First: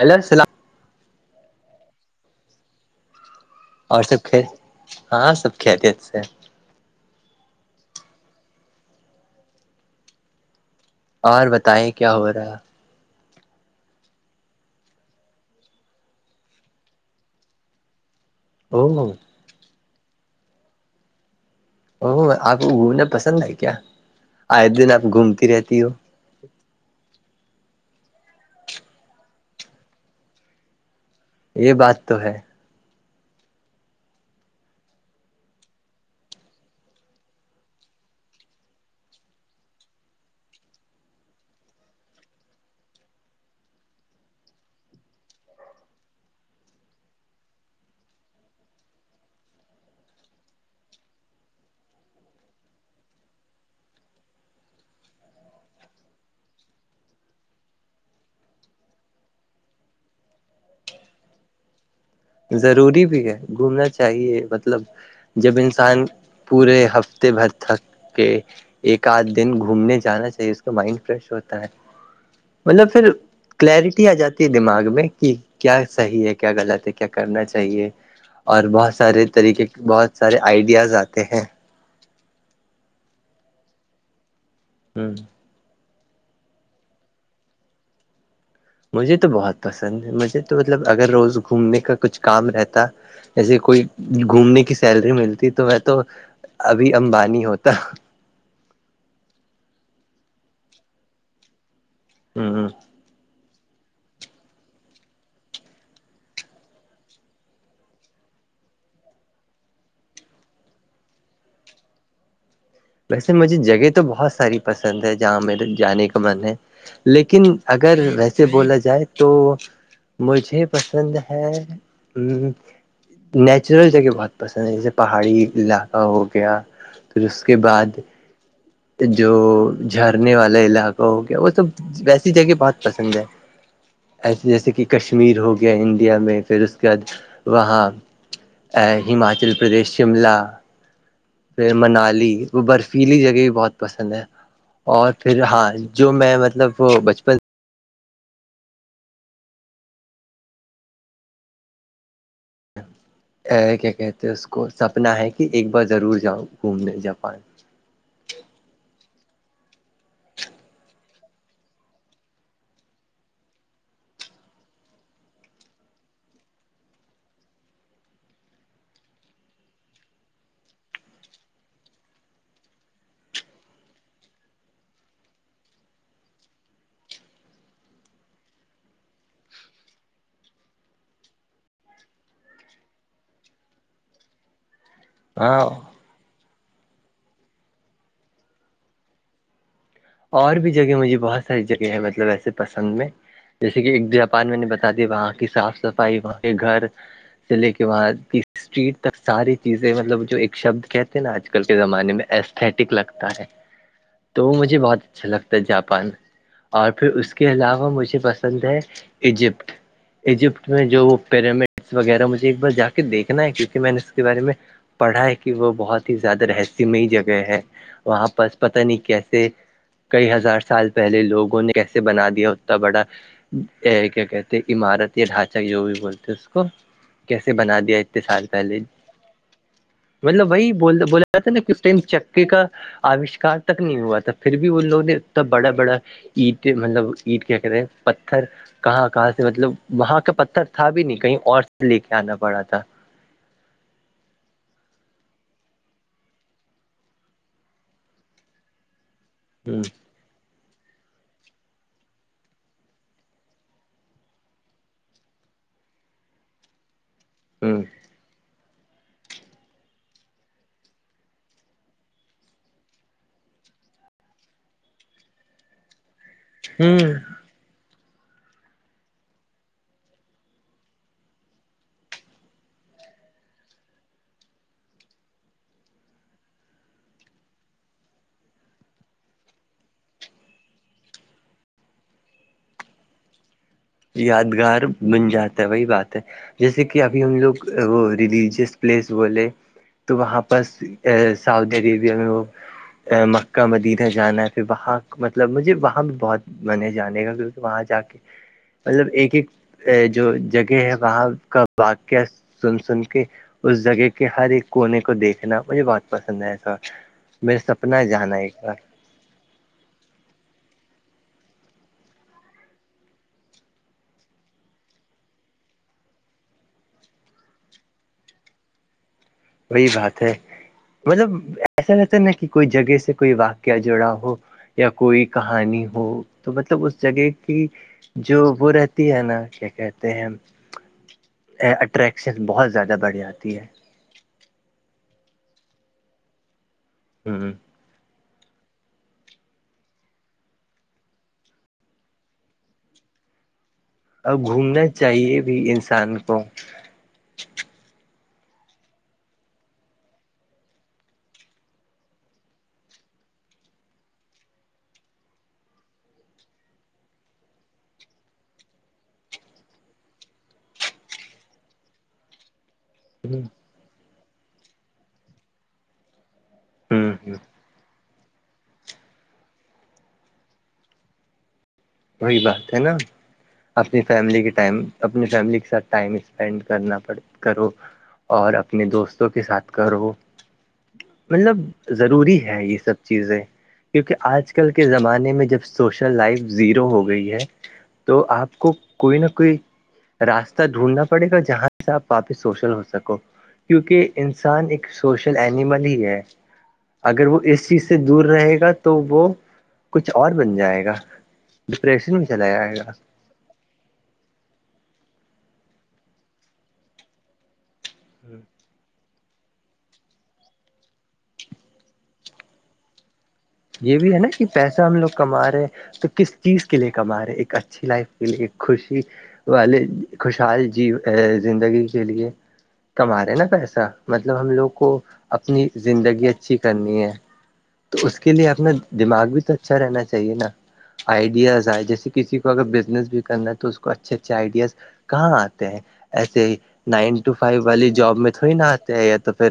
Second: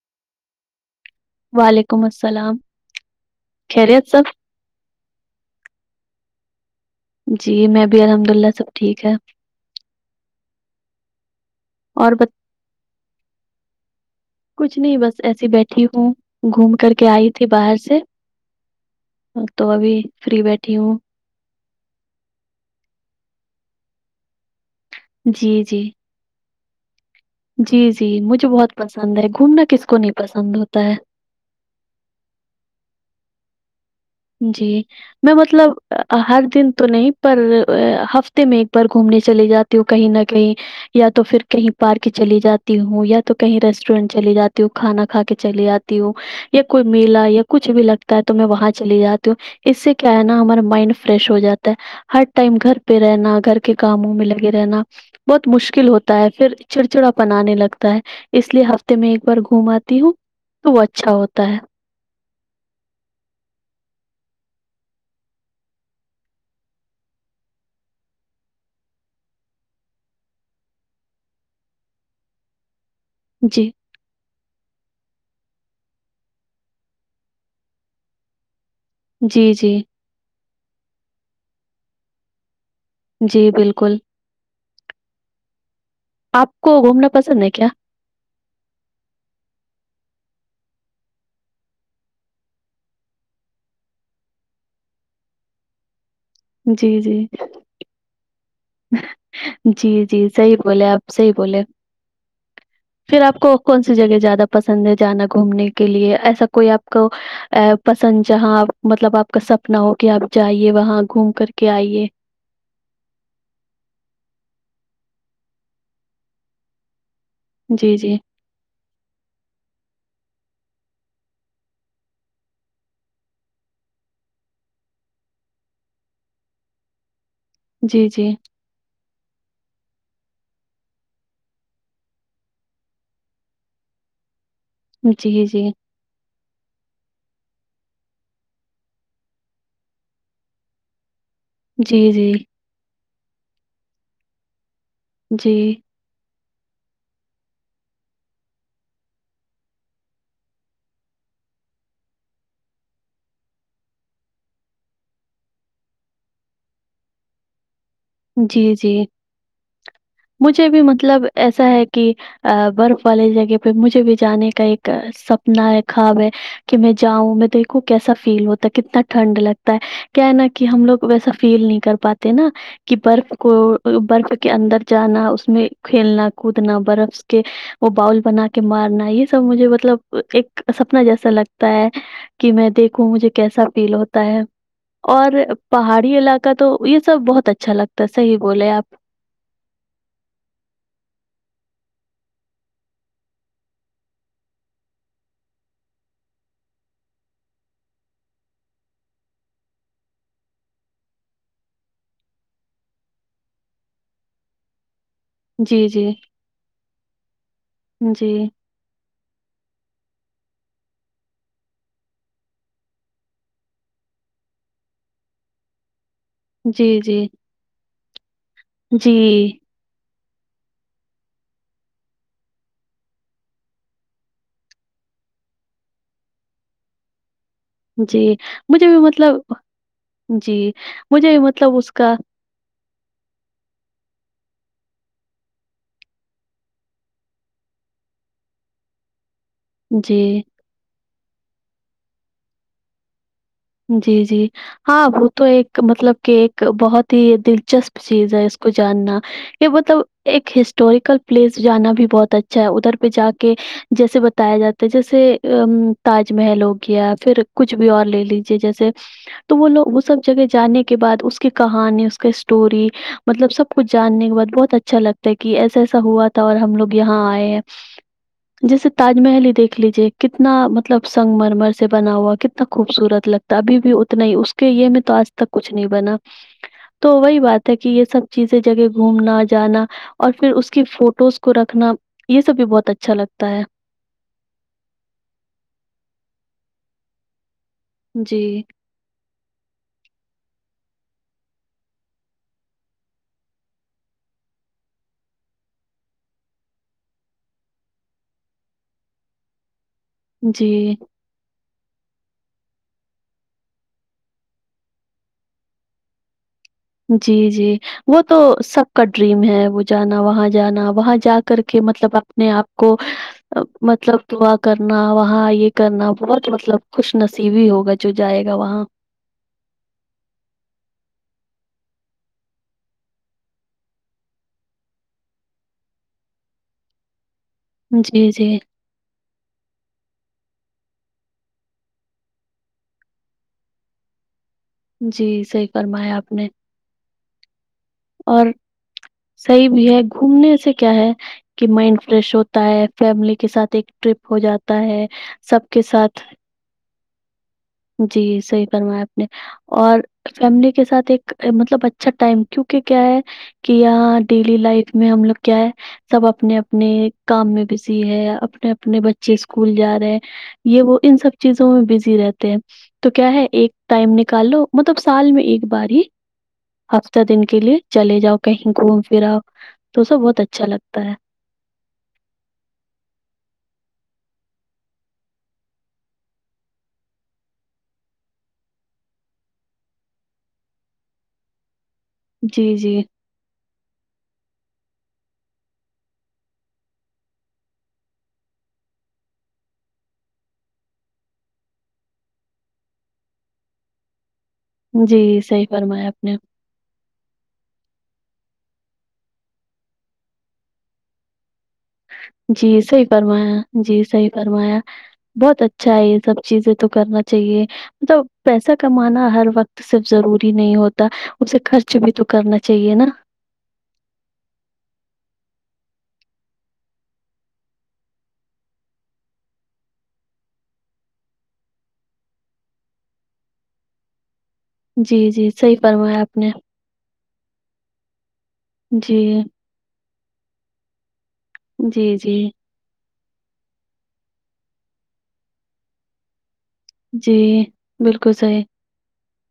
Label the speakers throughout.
Speaker 1: ال سلام [inaudible]
Speaker 2: وعلیکم السلام
Speaker 1: اور سب ک ہاں سب کھیتے اچ سے
Speaker 2: جی میں بھی الحمد اللہ سب ٹھیک ہے
Speaker 1: اور بتائیں
Speaker 2: اور
Speaker 1: کیا
Speaker 2: ب
Speaker 1: ہو رہا
Speaker 2: کچھ نہیں بس ایسی بیٹھی ہوں گھوم کر کے آئی تھی باہر سے
Speaker 1: باں مم [inaudible]
Speaker 2: تو ابھی فری بیٹھی ہوں
Speaker 1: او آپ کو گھومنا پسند ہےئے کیا آئے دن آپ گھومتی
Speaker 2: جی
Speaker 1: رہتی
Speaker 2: جی
Speaker 1: ہو
Speaker 2: جی جی مجھے بہت پسند ہے گھومنا کس کو نہیں پسند ہوتا ہے
Speaker 1: یہ بات تو ہے
Speaker 2: جی میں مطلب ہر دن تو نہیں پر ہفتے میں ایک بار گھومنے چلے جات تو کہیں نہ کہیں یا تو پھر کہیں پارک چلی جاتی ہوں یا تو کہیں ریسٹورینٹ چلی جاتی ہوں کھانا کھا کے چلی آتی ہوں یا کوئی میلا یا کچھ بھی لگتا ہے تو میں وہاں چلی جاتی ہوں اس سے کیا ہے نا ہمار مائنڈ فریش ہو جاتا ہے ہر ٹائم گھر پہ رہنا گھر کے کاموں میں لگے رہنا بہت مشکل ہوتا ہے پھر چڑچڑا پنانے لگتا ہے اس لیے ہفتے میں ایک بار گھوم آتی ہوں تو وہ اچھا ہوتا ہے
Speaker 1: ضروری بھی ہے گھومنا چاہیے مطلب جب انسان پورے ہفتے بھر تھک کے ایک آدھ دن گھومنے جانا چاہیے اس کا مائنڈ فریش ہوتا ہے مطلب پھر
Speaker 2: جی،
Speaker 1: کلیرٹی آ جاتی ہے دماغ میں کہ کیا صحیح ہے کیا غلط ہے کیا کرنا چاہیے اور بہت سارے
Speaker 2: جی،
Speaker 1: طریقے
Speaker 2: جی،
Speaker 1: بہت سارے آئیڈیاز آتے ہیں
Speaker 2: جی بالکل
Speaker 1: ہوں
Speaker 2: آپ کو گھومنا پسند ہے کیا
Speaker 1: مجھے تو بہت پسند ہے مجھے تو مطلب اگر روز گھومنے کا کچھ کام رہتا جیسے کوئی گھومنے کی سیلری ملتی تو وہ تو
Speaker 2: جی
Speaker 1: ابھی
Speaker 2: جی
Speaker 1: امبانی ہوتا
Speaker 2: جی جی صحیح بولے آپ صحیح بولے
Speaker 1: ہ
Speaker 2: پھر آپ کو کون سی جگہ زیادہ پسند ہے جانا گھومنے کے لیے ایسا کوئی آپ کو ا پسند جہاں آپ مطلب آپ کا سپنا ہو کہ آپ جائیے وہاں گھوم کر کے آئیے
Speaker 1: ویسے مجھے جگہ تو بہت ساری پسند ہے جہاں میرے جانے کا من ہے لیکن اگر
Speaker 2: جی جی
Speaker 1: ویسے سے بولا جائے تو مجھے پسند ہے ا نیچرل جگہ بہت پسند ہیں جیسے پہاڑی علاقہ ہو گیا پھر کے بعد
Speaker 2: جی جی
Speaker 1: جو جھرنے والا علاقہ ہو گیا وہ سب ویسی جگہ بہت پسند ہے ایسے جیسے کہ
Speaker 2: جی
Speaker 1: کشمیر
Speaker 2: جی
Speaker 1: ہو گیا انڈیا میں پھر اس کے بعد وہاں ہماچل پردیش شملہ پھر
Speaker 2: جی
Speaker 1: منالی وہ برفیلی جگہ بھی بہت پسند ہے اور پھر ہاں
Speaker 2: جی
Speaker 1: جو میں مطلب وہ بچپن کیا کہتے ہیں اس کو سپنا ہے کہ ایک بار ضرور جاؤں گھومنے جاپان
Speaker 2: جی جی مجھے بھی مطلب ایسا ہے کہ برف والے جگہ پہ مجھے بھی جانے کا ایک سپنا ہے خواب ہے کہ میں جاؤں میں دیکھوں کیسا فیل ہوتا ہے کتنا ٹھنڈ لگتا ہے کیا ہے نا کہ ہم لوگ ویسا فیل نہیں کر پاتے نا کہ برف کو برف کے اندر جانا اس میں کھیلنا کودنا برف کے وہ باؤل بنا کے مارنا یہ سب مجھے مطلب ایک سپنا جیسا لگتا ہے کہ میں دیکھوں مجھے کیسا فیل ہوتا ہے اور
Speaker 1: ہاں
Speaker 2: پہاڑی علاقہ تو یہ سب بہت اچھا لگتا ہے صحیح بولے آپ
Speaker 1: اور بھی جگہ مجھے بہت ساری جگہ ہے مطلب ایسے پسند میں جیسے کہ ایک جاپان میں نے بتا دییا وہاں کی صاف صفائی وہاں کے گھر چلے کے بعد اسٹریٹ تک ساری چیزیں مطلب جو ایک شبد کہتے ہیں نا آج کل کے زمانے میں ایستھیٹک لگتا ہے تو وہ مجھے بہت اچھا لگتا ہے
Speaker 2: جی، جی،
Speaker 1: جاپان اور پھر اس کے علاوہ مجھے
Speaker 2: جی۔
Speaker 1: پسند ہے ایجپٹ ایجپٹ میں جو وہ پیرامڈ وغیرہ مجھے ایک بار جا کے دیکھنا ہے کیونکہ میں نے اس کے بارے میں پڑھا ہے کہ وہ بہت ہی زیادہ
Speaker 2: جی,
Speaker 1: رہسیہمئی
Speaker 2: جی,
Speaker 1: جگہ ہے وہاں پر پتا نہیں
Speaker 2: جی,
Speaker 1: کیسے کئی ہزار سال پہلے لوگوں نے کیسے بنا دیا اتنا بڑا کیا کہتے ہے عمارت یا ڈھانچہ جو بھی بولتے اس کو کیسے بنا دیا
Speaker 2: جی,
Speaker 1: اتنے سال پہلے
Speaker 2: مجھے بھی مطلب
Speaker 1: مطلب
Speaker 2: جی،
Speaker 1: وہی بولا
Speaker 2: مجھے بھی
Speaker 1: جاتا ہے نا کہ
Speaker 2: مطلب
Speaker 1: اس ٹائم
Speaker 2: کا
Speaker 1: چککے کا آوشکار تک نہیں ہوا تھا پھر بھی بھی وہ لوگ نے اتنا بڑا بڑا اینٹے مطلب اینٹ کیا کہتے ہیں پتھر کہاں کہاں سے مطلب وہاں کا
Speaker 2: جی,
Speaker 1: پتھر تھا بھی نہیں کہیں اور لے کے آنا پڑا تھا
Speaker 2: جی جی ہاں وہ تو ایک مطلب کہ ایک بہت ہی دلچسپ چیز ہے اس کو جاننا یہ
Speaker 1: ہ
Speaker 2: مطلب ایک ہسٹوریکل پلیس جانا بھی بہت اچھا ہے ادھر پہ جا کے جیسے بتایا جاتا ہے جیسے تاج محل ہو گیا پھر کچھ
Speaker 1: ہ
Speaker 2: بھی اور لے لیجیے جیسے تو وہ لوگ وہ سب جگہ جانے کے بعد اس کی کہانی اس کے اسٹوری مطلب سب کچھ جاننے کے بعد بہت اچھا لگتا ہے کہ ایسا ایسا ہوا تھا اور ہم لوگ
Speaker 1: ہ
Speaker 2: یہاں آئے ہیں جیسے تاج محل ہی دیکھ لیجے کتنا مطلب سنگ مر مر سے بنا ہوا کتنا خوبصورت لگتا تبھی بھی اتنا ہی اس کے یہ میں تو آج تک کچھ نہیں بنا تو وہی بات ہے کہ یہ سب چیزیں جگہ گھومنا جانا اور پھر اس کی فوٹوز کو رکھنا یہ سب بھی بہت اچھا لگتا ہے
Speaker 1: یادگار بن جاتا ہے وہی بات ہے جیسے کہ ابھی ہم لوگ وہ
Speaker 2: جی
Speaker 1: ریلیجیس پلیس بولے تو وہاں پر سعودی عربیہ میں وہ مکہ مدینہ جانا ہے پھر وہاں مطلب مجھے وہاں بھی بہت میں نے جانے گا کیونکہ وہاں جا کے مطلب ایک ایک جو
Speaker 2: جی
Speaker 1: جگہ ہے وہاں کا واقع سن سن کے اس جگہ کے ہر ایک کونے کو دیکھنا مجھے بہت پسند ہے ایسا
Speaker 2: جی
Speaker 1: میرا
Speaker 2: جی
Speaker 1: سپنا ہے
Speaker 2: وہ تو
Speaker 1: جانا ایک بار
Speaker 2: سب کا ڈریم ہے وہ جانا وہاں جانا وہاں جا کر کے مطلب اپنے آپ کو مطلب دعا کرنا وہاں یہ کرنا بہت مطلب خوش نصیبی ہوگا جو جائے گا وہاں
Speaker 1: وہی بات ہے مطلب ایسا رہتا ہے نا کہ کوئی جگہ سے کوئی واقعہ جڑا ہو یا کوئی کہانی ہو تو مطلب اس جگہ کی
Speaker 2: جی
Speaker 1: جو
Speaker 2: جی
Speaker 1: وہ رہتی ہے نا کیا کہتے ہیں اٹریکشن بہت زیادہ بڑھ جاتی ہے
Speaker 2: جی صحیح کرمایا آپ نے
Speaker 1: ہوں ہ
Speaker 2: اور صحیح بھی ہے گھومنے سے کیا ہے کہ مائنڈ فریش ہوتا ہے فیملی کے ساتھ ایک ٹرپ
Speaker 1: اور
Speaker 2: ہو جاتا
Speaker 1: گھومنا
Speaker 2: ہے
Speaker 1: چاہیے بھی
Speaker 2: سب کے
Speaker 1: انسان
Speaker 2: ساتھ
Speaker 1: کو
Speaker 2: جی صحیح فرمایا آپ نے اور فیملی کے ساتھ ایک مطلب اچھا ٹائم کیونکہ کیا ہے کہ ڈیلی لائف میں ہم لوگ کیا ہے سب اپنے اپنے کام میں بزی ہے اپنے اپنے بچے اسکول جا رہے ہیں یہ وہ ان سب چیزوں میں بزی رہتے ہیں تو کیا
Speaker 1: ہ
Speaker 2: ہے ایک ٹائم نکال لو مطلب سال میں ایک بار ہی ہفتہ
Speaker 1: ہ
Speaker 2: دن کے لیے چلے جاؤ کہیں گھوم پھراؤ تو سب بہت اچھا لگتا ہے
Speaker 1: وہی بات ہے نا [unintelligible] اپنی فیملی کے ٹائم اپنی فیملی کے ساتھ ٹائم اسپینڈ کرنا کرو اور اپنے دوستوں کے ساتھ کرو مطلب ضروری ہے
Speaker 2: جی
Speaker 1: یہ سب
Speaker 2: جی
Speaker 1: چیزیں کیونکہ آج کل کے زمانے میں جب سوشل لائف زیرو ہو گئی ہے تو آپ کو کوئی نہ کوئی راستہ ڈھونڈنا پڑے گا جہاں سے آپ واپس سوشل ہو سکو کیونکہ انسان ایک
Speaker 2: جی
Speaker 1: سوشل
Speaker 2: صحیح
Speaker 1: اینیمل ہی
Speaker 2: فرمایا
Speaker 1: ہے
Speaker 2: آپ نے
Speaker 1: [unintelligible] اگر وہ اس چیز سے دور رہے گا تو وہ کچھ اور بن جائے گا ڈپریشن میں چلا جائے
Speaker 2: جی
Speaker 1: گا
Speaker 2: صحیح فرمایا جی صحیح فرمایا بہت اچھا ہے یہ سب چیزیں تو کرنا چاہیے تو پیسہ [inaudible] کمانا ہر وقت صرف ضروری نہیں ہوتا اسے خرچ بھی تو کرنا چاہیے نا
Speaker 1: یہ بھی ہے نا کہ پیسہ ہم لوگ کما رہے ہیں تو کس چیز کے لے کماارے ایک اچھی لائف فیل ایک خوشی والے خوشحال جی زندگی کے لیے کمارے ہیں نا پیسا مطلب ہم لوگ کو
Speaker 2: جی جی
Speaker 1: اپنی
Speaker 2: صحیح فرمایا
Speaker 1: زندگی
Speaker 2: آپ نے
Speaker 1: اچھی کرنی ہے تو اس کے لیے اپنا
Speaker 2: جی
Speaker 1: دماغ بھی اچھا رہنا چاہیے نا آئیڈیاز آئے جیسے
Speaker 2: جی
Speaker 1: کسی
Speaker 2: جی
Speaker 1: کو اگر بزنس بھی کرنا تو اس اچھے اچھے آئیڈیاز کہاں آتے ہیں ایسے ہی نائن ٹو
Speaker 2: جی
Speaker 1: فائیو والی جاب میں
Speaker 2: بالکل
Speaker 1: تھی
Speaker 2: صحیح
Speaker 1: نا آج [unintelligible] یا تو پھر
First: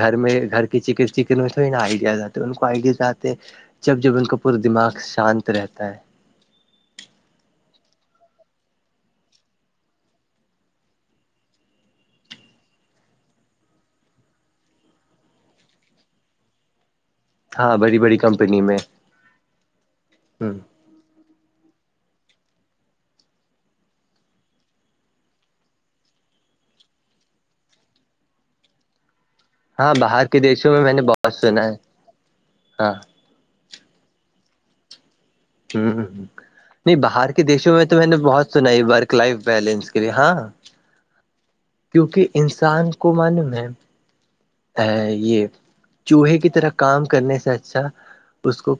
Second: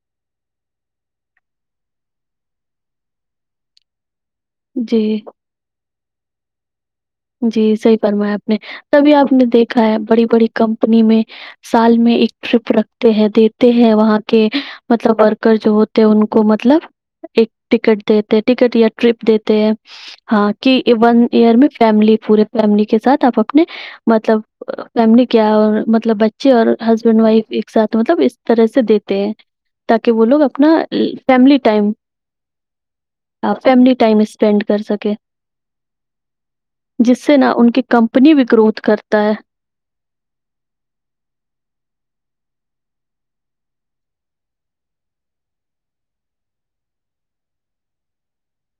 Speaker 1: گھر میں گھر کی چکن چکن میں تھوڑ نا آئیڈیا تو ان کو آئیڈیز آتے ہیں جب جب ان کا پورا دماغ
Speaker 2: جی
Speaker 1: شانت رہتا ہے
Speaker 2: جی صحی فرمایا آپ نے تبھی آپ نے دیکھا ہے بڑی بڑی کمپنی میں سال میں ایک ٹرپ رکھتے ہیں دیتے ہیں وہاں کے مطلب ورکر جو ہوتے ہیں ان کو مطلب ایک
Speaker 1: ہاں بڑی
Speaker 2: ٹکٹ
Speaker 1: بڑی
Speaker 2: دیتے
Speaker 1: کمپنی
Speaker 2: ٹکٹ
Speaker 1: میں
Speaker 2: یا ٹرپ دیتے ہیں
Speaker 1: ہ
Speaker 2: ہاں کہ ون ایئر میں فیملی پورے فیملی کے ساتھ آپ اپنے مطلب فیملی کیا اور مطلب بچے اور ہسبینڈ وائف ایک ساتھ مطلب اس طرح سے دیتے ہیں
Speaker 1: ہاں
Speaker 2: تاکہ وہ
Speaker 1: باہر کے
Speaker 2: لوگ اپنا
Speaker 1: دیشوں میں میں نے بہت
Speaker 2: فیملی
Speaker 1: سنا ہے
Speaker 2: ٹائم
Speaker 1: ہاں
Speaker 2: آپ فیملی ٹائم اسپینڈ کر سکے
Speaker 1: ہ نہیں باہر
Speaker 2: سے
Speaker 1: کے
Speaker 2: نا ان
Speaker 1: دیشوں
Speaker 2: کی
Speaker 1: میں تو میں نے
Speaker 2: کمپنی بھی
Speaker 1: بہت
Speaker 2: گروتھ
Speaker 1: سنائی بک
Speaker 2: کرتا ہے۔
Speaker 1: لائف بیلنس کے لیے ہاں کیونکہ انسان کو معلوم ہے یہ چوہے کی طرح کام کرنے سے اچھا اس کو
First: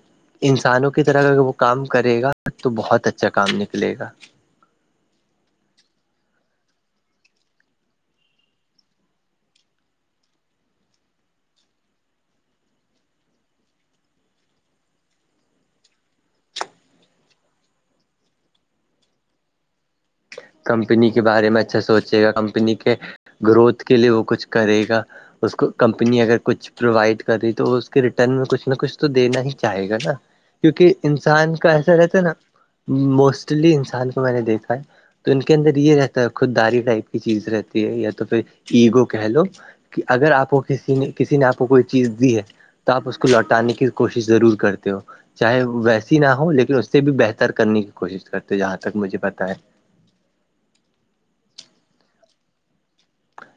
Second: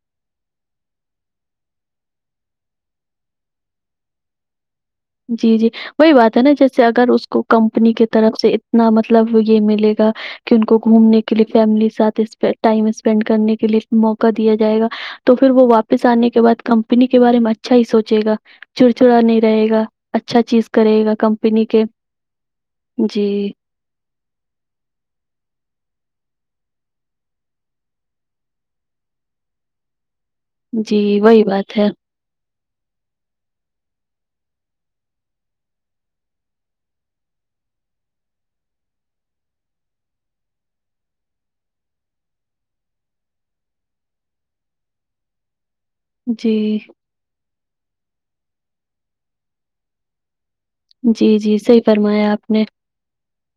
Speaker 1: انسانوں کی طرح اگر وہ کام کرے گا تو بہت اچھا کام نکلے گا
Speaker 2: جی جی وہی بات ہے نا جیسے اگر اس کو کمپنی کی طرف سے اتنا مطلب یہ ملے گا کہ ان کو گھومنے کے لیے فیملی سات ٹائم اسپینڈ کرنے کے لیے موقع دیا جائے گا تو پھر وہ واپس آنے کے بعد کمپنی کے بارے میں اچھا ہی سوچے گا چڑچڑا نہیں رہے گا اچھا چیز کرے
Speaker 1: کمپنی
Speaker 2: گا
Speaker 1: کے بارے میں
Speaker 2: کمپنی
Speaker 1: اچھا
Speaker 2: کے
Speaker 1: سوچے گا کمپنی کے
Speaker 2: جی،
Speaker 1: گروتھ کے لیے وہ کچھ کرے گا اس کو کمپنی اگر کچھ پرووائڈ کری تو اس کے ریٹرن میں کچھ نہ کچھ تو دینا ہی چاہے گا نا کیونکہ
Speaker 2: جی، وہی
Speaker 1: انسان کا
Speaker 2: بات
Speaker 1: ایسا رہتا ہے نا موسٹلی انسان کو میں نے دیکھا ہے تو ان کے اندر یہ رہتا ہے خود داری ٹائپ کی چیز رہتی ہے یا تو پھر ایگو کہہ لو کہ اگر آپ کو کسی نے کسی نے آپ کو کوئی چیز دی ہے تو آپ اس کو لوٹانے کی کوشش ضرور کرتے ہو چاہے وہ ویسے نہ ہو
Speaker 2: جی،
Speaker 1: لیکن اس سے بھی بہتر کرنے کی کوشش کرتے جہاں تک مجھے پت ہے
Speaker 2: جی جی صحیح فرمایا آپ نے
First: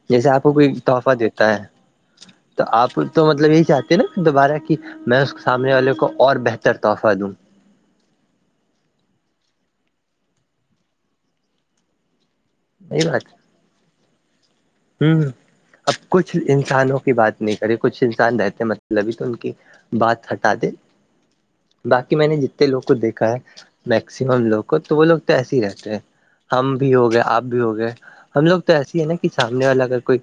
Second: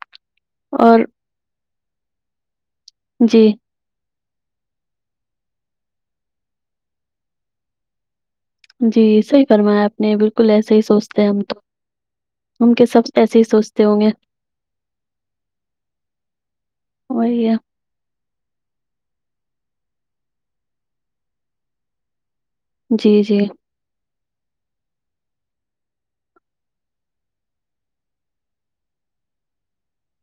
Speaker 1: جیسے آپ کو کوئی
Speaker 2: اور
Speaker 1: تحفہ دیتا ہے تو آپ تو
Speaker 2: جی،
Speaker 1: مطلب یہی چاہتے نا دوبارہ کہ میں اس سامنے والے کو اور بہتر تحفہ دوں
Speaker 2: جی صح ہی فرمایا آپ نے بالکل ایسے ہی سوچتے ہیں ہم تو ان کے سب
Speaker 1: یہی بات
Speaker 2: ایسے ہی سوچتے ہوں گے
Speaker 1: ہوں اب کچھ انسانوں کی بات
Speaker 2: وہی ہے،
Speaker 1: نہیں کرے کچھ انسان رہتے مطلب ہی تو ان کی بات ہٹا دے باقی میں نے جتنے لوگ کو
Speaker 2: جی،
Speaker 1: دیکھا ہے
Speaker 2: جی۔
Speaker 1: میکسیمم لوگ کو تو وہ لوگ تو ایسے ہی رہتے ہیں ہم بھی ہو گئے آپ بھی ہو گئے ہم لوگ تو ایسیے ہے نا کہ سامنے والا اگر کوئی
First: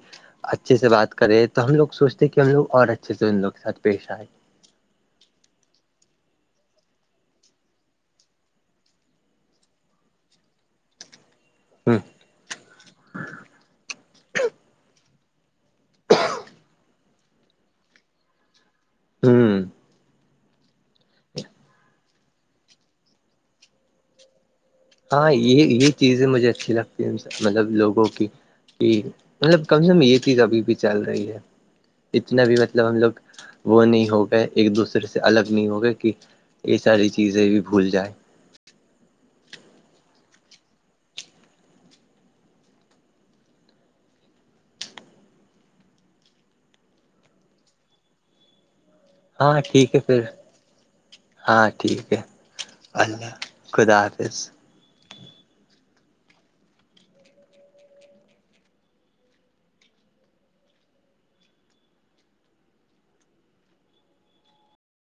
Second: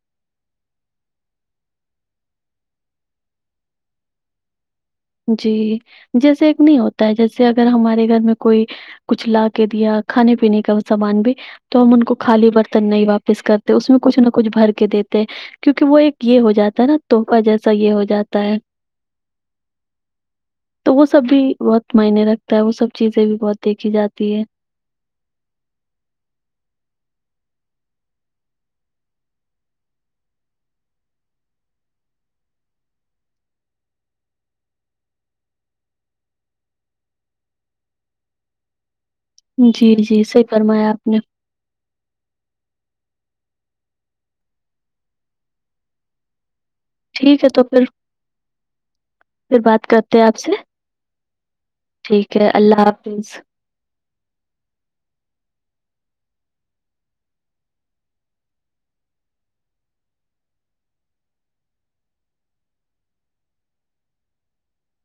Speaker 1: اچھے سے بات کرے تو ہم لوگ سوچتے ہیں کہ ہم لوگ اور اچھے سے ان لوگ کے سات پیش آئے
Speaker 2: جی جیسے ایک نہیں ہوتا ہے جیسے اگر ہمارے گھر میں کوئی کچھ لا کے دیا کھانے پینے کا سامان بھی تو ہم
Speaker 1: ہ
Speaker 2: ان کو خالی برتن نہیں واپس کرتے اس میں کچھ نہ کچھ بھر کے دیتے کیونکہ وہ ایک یہ ہو جاتا ہے نا تحفہ جیسا یہ ہو جاتا ہے
Speaker 1: ہوں
Speaker 2: تو وہ سب بھی بہت معنی رکھتا ہے وہ سب چیزیں بھی بہت دیکھی جاتی ہے
Speaker 1: ہاں یہ یہ چیزیں مجھے اچھی لگتی ہے مطلب لوگوں کی کہ مطلب کم سے کم یہ چیز ابھی بھی چل رہی ہے جتنا بھی مطلب ہم لوگ وہ نہیں ہو گئے ایک دوسرے سے الگ نہیں ہو گئے کہ یہ ساری چیزیں بھی بھول جائیں
Speaker 2: جی جی صحیح فرمایا آپ نے ٹھیک ہے تو پھر پھر
Speaker 1: ہاں
Speaker 2: بات
Speaker 1: ٹھیک ہے
Speaker 2: کرتے
Speaker 1: پھر
Speaker 2: ہیں آپ سے
Speaker 1: ہاں ٹھیک ہے اللہ خدا حافظ